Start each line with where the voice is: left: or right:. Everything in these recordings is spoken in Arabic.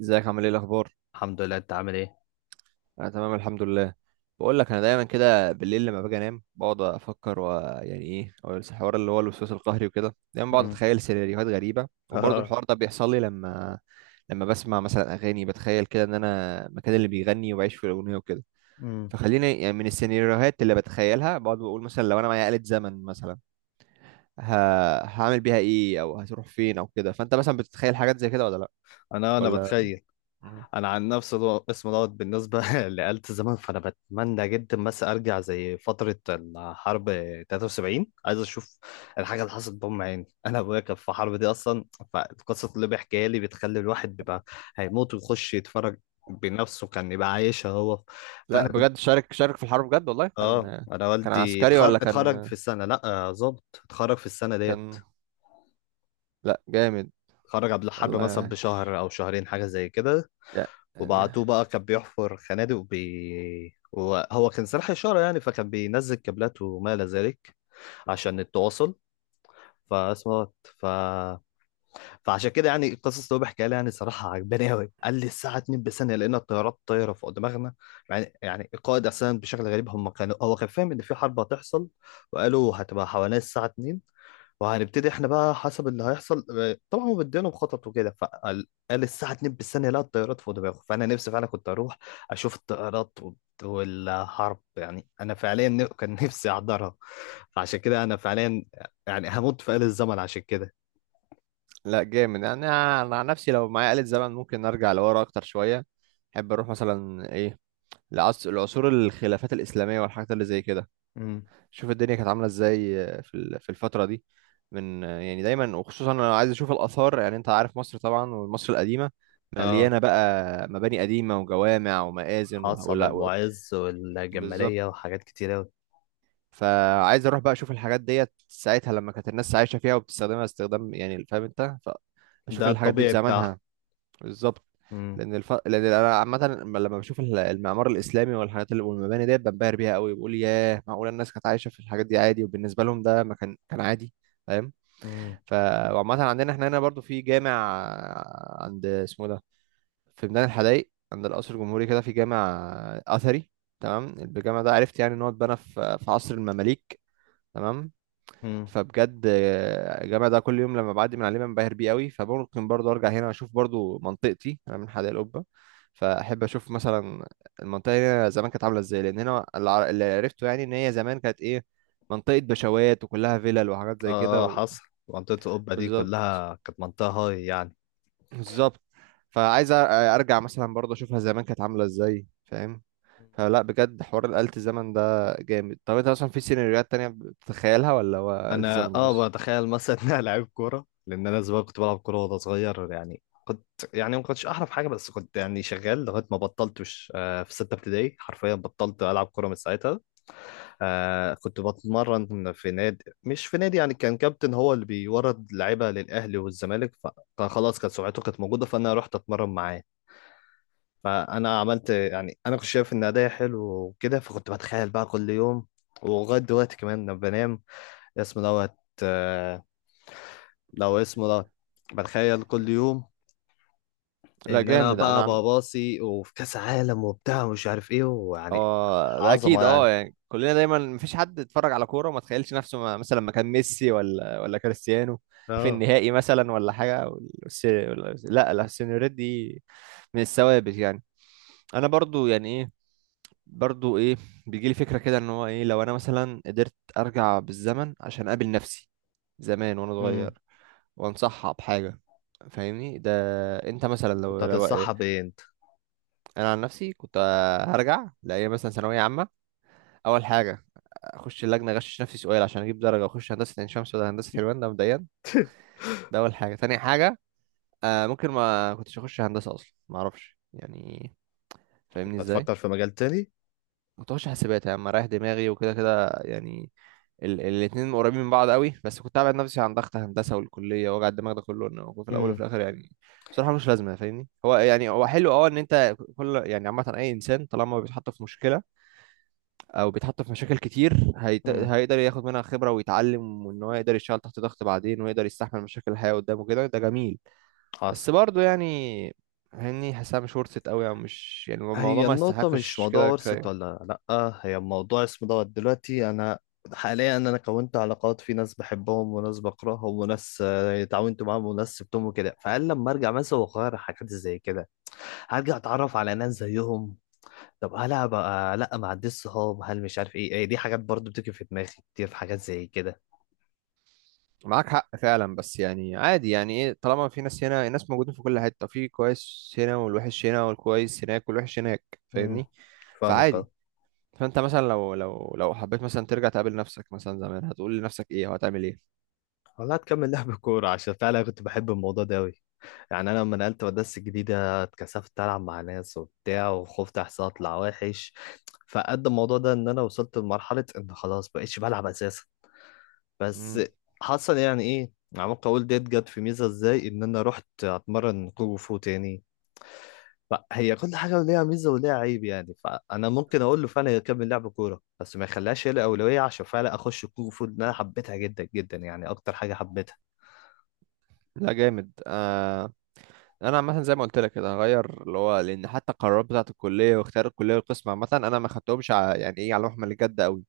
right: ازيك؟ عامل ايه؟ الاخبار؟
left: الحمد لله. انت عامل ايه؟
right: انا تمام، الحمد لله. بقول لك، انا دايما كده بالليل لما باجي انام بقعد افكر ويعني ايه او الحوار اللي هو الوسواس القهري وكده. دايما بقعد
left: امم.
right: اتخيل سيناريوهات غريبه، وبرضه
left: اه.
right: الحوار ده بيحصل لي لما بسمع مثلا اغاني بتخيل كده ان انا مكان اللي بيغني وبعيش في الاغنيه وكده.
left: امم.
right: فخليني يعني من السيناريوهات اللي بتخيلها بقعد بقول مثلا لو انا معايا آلة زمن مثلا ه... هعمل بيها ايه، او هتروح فين، او كده. فانت مثلا بتتخيل حاجات زي كده ولا لا؟
left: انا
right: ولا
left: بتخيل. انا عن نفس اسم دوت بالنسبه لآلة الزمن، فانا بتمنى جدا بس ارجع زي فتره الحرب 73. عايز اشوف الحاجه اللي حصلت بام عيني. انا ابويا كان في الحرب دي اصلا، فالقصه اللي بيحكيها لي بتخلي الواحد بيبقى هيموت ويخش يتفرج بنفسه، كان يبقى عايشها هو.
right: لا،
left: فانا كنت،
right: بجد شارك شارك في الحرب بجد؟ والله
left: اه،
right: كان
left: انا
right: كان
left: والدي
right: عسكري
left: اتخرج
right: ولا
left: اتخرج في
right: كان
left: السنه، لا آه، ظابط اتخرج في السنه ديت.
right: كان لا جامد،
left: خرج قبل الحرب مثلا
right: والله
left: بشهر او شهرين حاجه زي كده،
right: يا- يعني.
left: وبعتوه بقى كان بيحفر خنادق وبي وهو كان سلاح اشاره، يعني فكان بينزل كابلات وما الى ذلك عشان التواصل. فاسمه ف... فعشان كده يعني القصص اللي هو بيحكيها لي يعني صراحه عجباني قوي. قال لي الساعه 2 بثانيه لقينا الطيارات طايره فوق دماغنا. يعني القائد اصلا بشكل غريب، هم كانوا، هو كان فاهم ان في حرب هتحصل، وقالوا هتبقى حوالين الساعه 2 وهنبتدي احنا بقى حسب اللي هيحصل آه، طبعا هو مدينهم خطط وكده. فقال قال الساعه 2 بالثانيه لا الطيارات فوق دماغه. فانا نفسي فعلا كنت اروح اشوف الطيارات والحرب، يعني انا فعليا كان نفسي احضرها. فعشان كده انا فعليا يعني هموت في آل الزمن عشان كده.
right: لا جامد، يعني انا عن نفسي لو معايا آلة زمن ممكن ارجع لورا اكتر شوية. احب اروح مثلا ايه، لعصور الخلافات الإسلامية والحاجات اللي زي كده.
left: امم.
right: شوف الدنيا كانت عاملة ازاي في الفترة دي. من يعني دايما، وخصوصا انا عايز اشوف الآثار. يعني انت عارف مصر طبعا، ومصر القديمة
left: اه،
right: مليانة بقى مباني قديمة وجوامع ومآذن
left: حصل المعز
right: بالظبط.
left: والجمالية وحاجات كتير أوي.
right: فعايز اروح بقى اشوف الحاجات ديت ساعتها لما كانت الناس عايشه فيها وبتستخدمها استخدام، يعني فاهم انت؟ فاشوف
left: ده
right: الحاجات دي في
left: الطبيعي بتاعه.
right: زمانها. بالظبط.
left: مم.
right: لان انا عامه لما بشوف المعمار الاسلامي والحاجات والمباني ديت بنبهر بيها قوي، بقول ياه، معقوله الناس كانت عايشه في الحاجات دي عادي؟ وبالنسبه لهم ده ما كان عادي. فاهم؟
left: مم.
right: ف وعامه، عندنا احنا هنا برضو في جامع. عند اسمه ده، في ميدان الحدايق، عند القصر الجمهوري، كده في جامع اثري، تمام؟ الجامع ده عرفت يعني ان هو اتبنى في عصر المماليك، تمام؟
left: مم.
right: فبجد الجامع ده كل يوم لما بعدي من عليه بنبهر بيه قوي. فممكن برضو ارجع هنا، اشوف برضو منطقتي. انا من حدائق القبه، فاحب اشوف مثلا المنطقه هنا زمان كانت عامله ازاي. لان هنا اللي عرفته يعني ان هي زمان كانت ايه، منطقه بشوات وكلها فيلل وحاجات زي
left: اه
right: كده
left: اه حصل، منطقة القبة دي
right: بالظبط،
left: كلها كانت منطقة هاي يعني.
right: بالظبط. فعايز ارجع مثلا برضو اشوفها زمان كانت عامله ازاي، فاهم؟ فلا بجد حوار آلة الزمن ده جامد. طب انت اصلا في سيناريوهات تانية بتتخيلها ولا هو آلة
left: انا
right: الزمن ده
left: اه
right: بس؟
left: بتخيل مثلا ان انا لعيب كوره، لان انا زمان كنت بلعب كوره وانا صغير يعني. كنت يعني ما كنتش احرف حاجه، بس كنت يعني شغال لغايه ما بطلتش آه، في سته ابتدائي حرفيا بطلت العب كوره من ساعتها. آه، كنت بتمرن في نادي، مش في نادي يعني، كان كابتن هو اللي بيورد لعيبه للاهلي والزمالك، فخلاص كانت سمعته كانت موجوده فانا رحت اتمرن معاه. فانا عملت يعني، انا كنت شايف ان اداء حلو وكده، فكنت بتخيل بقى كل يوم ولغايه دلوقتي كمان لما بنام اسم دوت آه، لو اسمه ده بتخيل كل يوم
right: لا
left: ان انا
right: جامد.
left: بقى
right: انا
left: بباصي وفي كاس عالم وبتاع ومش عارف ايه ويعني
right: اه ده
left: عظمه
right: اكيد. اه
left: يعني.
right: يعني كلنا دايما، مفيش حد اتفرج على كوره وما تخيلش نفسه مثلا ما كان ميسي ولا كريستيانو في
left: اه.
right: النهائي مثلا، ولا حاجه. لا لا، السينيوريت دي من الثوابت يعني. انا برضو يعني ايه برضو ايه بيجي لي فكره كده، ان هو ايه، لو انا مثلا قدرت ارجع بالزمن عشان اقابل نفسي زمان وانا
left: امم.
right: صغير وانصحها بحاجه، فاهمني ده؟ انت مثلا
left: كنت
right: لو.
left: هتتصحى ايه انت؟
right: انا عن نفسي كنت هرجع لايام مثلا ثانويه عامه. اول حاجه، اخش اللجنه اغشش نفسي سؤال عشان اجيب درجه واخش هندسه عين شمس ولا هندسه حلوان، ده مبدئيا. ده اول حاجه. تاني حاجه، آه ممكن ما كنتش اخش هندسه اصلا، ما اعرفش يعني،
left: كنت
right: فاهمني ازاي؟
left: هتفكر في مجال تاني.
right: كنت اخش حاسبات يا عم، رايح دماغي، وكده كده يعني. الاتنين قريبين من بعض قوي، بس كنت ابعد نفسي عن ضغط هندسه والكليه ووجع الدماغ ده كله. انه هو في الاول وفي
left: امم.
right: الاخر يعني بصراحه مش لازمه، فاهمني؟ هو يعني حلو اه ان انت، يعني عامه، اي انسان طالما بيتحط في مشكله او بيتحط في مشاكل كتير
left: امم.
right: هيقدر ياخد منها خبره ويتعلم، وان هو يقدر يشتغل تحت ضغط بعدين ويقدر يستحمل مشاكل الحياه قدامه كده، ده جميل. بس
left: حصل.
right: برضه يعني هني حاسها مش ورثت قوي، او مش يعني الموضوع
left: هي
right: ما
left: النقطة مش
right: يستحقش
left: موضوع
right: كده،
left: ورثة
right: كفايه.
left: ولا لأ، هي موضوع اسمه دوت. دلوقتي أنا حاليا أنا كونت علاقات في ناس بحبهم وناس بكرههم وناس آه، اتعاونت معاهم وناس سبتهم وكده، فقال لما أرجع مثلا وأغير حاجات زي كده هرجع أتعرف على ناس زيهم. طب هلا بقى لا ما عنديش صحاب، هل مش عارف ايه، إيه دي حاجات برضو بتيجي في دماغي كتير، في حاجات زي كده.
right: معاك حق فعلا، بس يعني عادي يعني ايه، طالما في ناس هنا، الناس موجودين في كل حته، في كويس هنا والوحش هنا، والكويس هناك والوحش هناك،
left: امم.
right: فاهمني؟
left: فاهمك
right: فعادي.
left: اه.
right: فانت مثلا لو لو حبيت مثلا ترجع تقابل نفسك مثلا زمان، هتقول لنفسك ايه وهتعمل ايه؟
left: والله هتكمل لعب كورة عشان فعلا كنت بحب الموضوع ده أوي. يعني أنا لما نقلت مدرسة جديدة اتكسفت ألعب مع ناس وبتاع، وخفت أحسن أطلع وحش، فقد الموضوع ده إن أنا وصلت لمرحلة إن خلاص بقيتش بلعب أساسا. بس
right: مم.
left: حصل يعني إيه، عمال أقول ديت جت في ميزة إزاي، إن أنا رحت أتمرن كونغ فو تاني. فهي كل حاجة ليها ميزة وليها عيب يعني، فأنا ممكن أقول له فعلا يكمل لعب كورة بس ما يخليهاش هي الأولوية، عشان فعلا أخش كونغ فو لأن أنا حبيتها جدا جدا يعني، أكتر حاجة حبيتها.
right: لا جامد. انا عامه زي ما قلت لك كده هغير، اللي هو لان حتى القرارات بتاعه الكليه واختيار الكليه والقسم عامه انا ما خدتهمش يعني ايه، على محمل الجد قوي،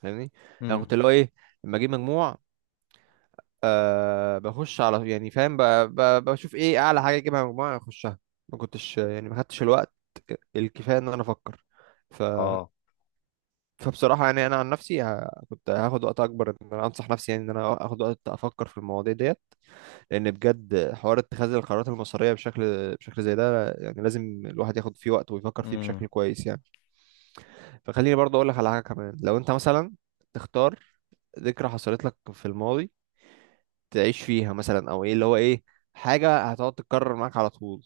right: فاهمني؟ انا
left: امم.
right: كنت، اللي هو ايه، لما اجيب مجموع بخش على، يعني فاهم، بشوف ايه اعلى حاجه اجيبها مجموع اخشها. ما كنتش يعني ما خدتش الوقت الكفايه ان انا افكر ف
left: أه.
right: فبصراحه يعني انا عن نفسي كنت هاخد وقت اكبر، ان انا انصح نفسي يعني، ان انا اخد وقت افكر في المواضيع ديت. لان بجد حوار اتخاذ القرارات المصيريه بشكل زي ده يعني لازم الواحد ياخد فيه وقت ويفكر فيه بشكل
left: امم.
right: كويس يعني. فخليني برضه اقول لك على حاجه كمان. لو انت مثلا تختار ذكرى حصلت لك في الماضي تعيش فيها مثلا، او ايه، اللي هو ايه، حاجه هتقعد تتكرر معاك على طول،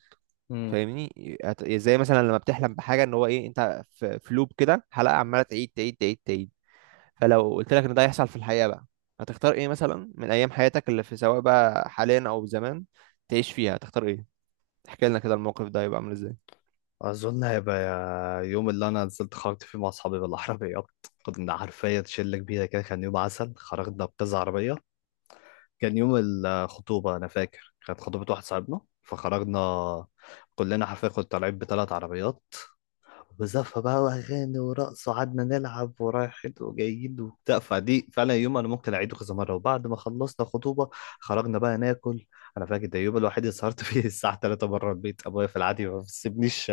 left: امم.
right: فاهمني؟ زي مثلا لما بتحلم بحاجه، ان هو ايه، انت في لوب كده، حلقه عماله تعيد تعيد تعيد تعيد. فلو قلت لك ان ده هيحصل في الحقيقه بقى، هتختار ايه مثلا من ايام حياتك اللي في، سواء بقى حاليا او زمان، تعيش فيها؟ هتختار ايه؟ احكي لنا كده الموقف ده هيبقى عامل ازاي.
left: أظن هيبقى يوم اللي أنا نزلت خرجت فيه مع أصحابي بالعربيات. كنا عارفية شلة كبيرة كده، كان يوم عسل، خرجنا بكذا عربية. كان يوم الخطوبة، أنا فاكر كانت خطوبة واحد صاحبنا، فخرجنا كلنا حرفيا كنا طالعين بثلاث عربيات وزفة بقى وأغاني ورقص، وقعدنا نلعب ورايحين وجايين وبتاع. فدي فعلا يوم أنا ممكن أعيده كذا مرة. وبعد ما خلصنا خطوبة خرجنا بقى ناكل. أنا فاكر ده اليوم الوحيد اللي سهرت فيه الساعة 3 بره البيت، أبويا في العادي ما بيسيبنيش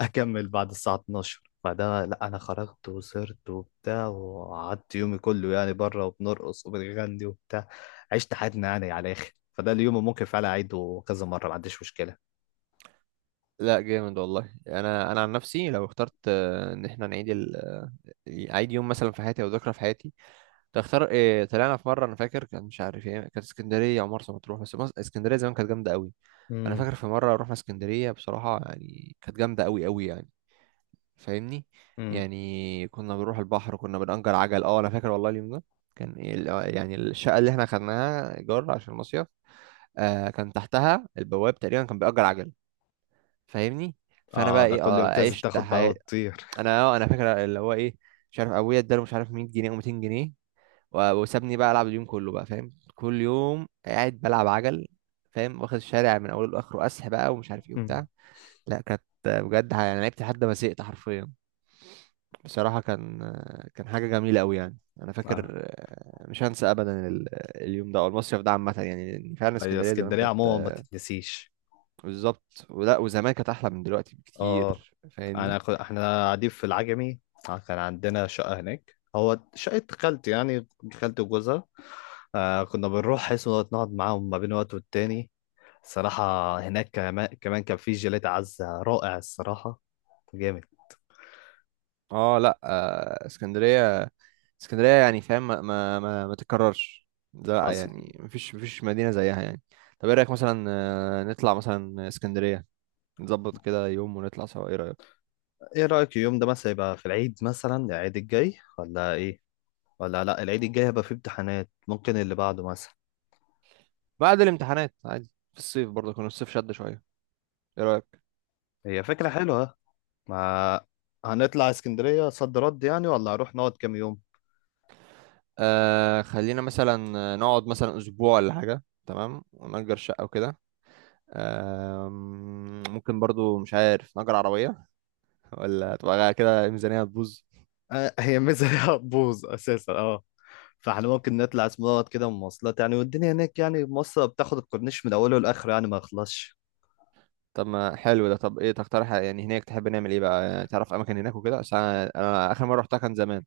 left: أكمل بعد الساعة 12. فده لا أنا خرجت وسهرت وبتاع وقعدت يومي كله يعني بره، وبنرقص وبنغني وبتاع، عشت حياتنا يعني على الآخر. فده اليوم اللي ممكن فعلا أعيده كذا مرة، ما عنديش مشكلة.
right: لا جامد والله. انا عن نفسي لو اخترت ان احنا نعيد عيد يوم مثلا في حياتي، او ذكرى في حياتي، كنت اختار إيه؟ طلعنا في مره، انا فاكر، كان مش عارف ايه، كانت اسكندريه او مرسى مطروح، بس اسكندريه زمان كانت جامده قوي. انا
left: امم.
right: فاكر في مره رحنا اسكندريه، بصراحه يعني كانت جامده قوي قوي يعني، فاهمني؟
left: امم.
right: يعني كنا بنروح البحر، كنا بنأجر عجل. اه انا فاكر والله اليوم ده كان إيه يعني الشقه اللي احنا خدناها ايجار عشان المصيف، كان تحتها البواب تقريبا كان بيأجر عجل، فاهمني؟ فانا
left: اه،
right: بقى
left: ده
right: ايه،
left: كل يوم تنزل
right: عشت
left: تاخد بقى
right: حياتي.
left: وتطير.
right: انا فاكر، اللي هو ايه، مش عارف ابويا اداله مش عارف 100 جنيه او 200 جنيه، وسابني بقى العب اليوم كله بقى، فاهم؟ كل يوم قاعد بلعب عجل، فاهم، واخد الشارع من اوله لاخره، اسح بقى ومش عارف ايه
left: مم.
right: وبتاع. لا كانت بجد انا لعبت لحد ما زهقت حرفيا، بصراحة. كان حاجة جميلة قوي يعني. انا
left: اه،
right: فاكر مش هنسى ابدا اليوم ده او المصيف ده عامة يعني، لأن فعلا
left: هي
right: اسكندرية زمان
left: اسكندريه
right: كانت
left: عموما ما
right: آه،
left: تتنسيش.
right: بالظبط، ولا وزمان كانت احلى من دلوقتي
left: اه،
right: بكتير، فاهمني؟
left: انا احنا قاعدين في العجمي آه، كان عندنا شقه هناك، هو شقه خالتي يعني، خالتي وجوزها. آه كنا بنروح حيث نقعد معاهم ما بين وقت والتاني، صراحه. هناك كمان كمان كان في جيلاتي عزه رائع الصراحه، جامد.
right: اه لا، اسكندريه، اسكندريه يعني فاهم، ما تتكررش. لا
left: حصل.
right: يعني مفيش مدينه زيها يعني. طب ايه رايك مثلا نطلع مثلا اسكندريه، نظبط كده يوم ونطلع سوا، ايه رايك؟
left: ايه رايك اليوم ده مثلا يبقى في العيد مثلا، العيد الجاي ولا ايه؟ ولا لا العيد الجاي هيبقى فيه امتحانات، ممكن اللي بعده مثلا.
right: بعد الامتحانات عادي في الصيف، برضه كان الصيف شد شويه، ايه رايك؟
left: هي فكره حلوه. ما هنطلع اسكندرية صد رد يعني ولا هنروح نقعد كام يوم؟
right: خلينا مثلا نقعد مثلا اسبوع ولا حاجه، تمام؟ ونأجر شقه وكده. ممكن برضو، مش عارف، نأجر عربيه، ولا تبقى كده الميزانيه هتبوظ.
left: آه هي ميزة هتبوظ أساسا اه، فاحنا ممكن نطلع اسم دوت كده مواصلات يعني، والدنيا هناك يعني مصر بتاخد، الكورنيش من أوله لآخره يعني ما يخلصش.
right: طب ما حلو ده. طب ايه تقترح يعني هناك، تحب نعمل ايه بقى يعني، تعرف اماكن هناك وكده؟ عشان انا اخر مره رحتها كان زمان.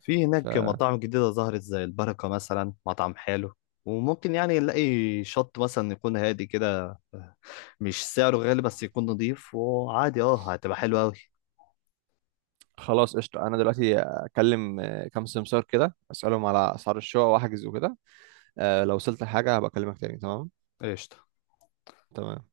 left: في هناك مطاعم جديدة ظهرت زي البركة مثلا، مطعم حلو. وممكن يعني نلاقي شط مثلا يكون هادي كده، مش سعره غالي بس يكون نضيف وعادي، اه هتبقى حلوة أوي.
right: فخلاص قشطه، انا دلوقتي اكلم كام سمسار كده، اسالهم على اسعار الشقق واحجز وكده. لو وصلت لحاجه هبقى اكلمك تاني، تمام؟
left: قشطة.
right: تمام.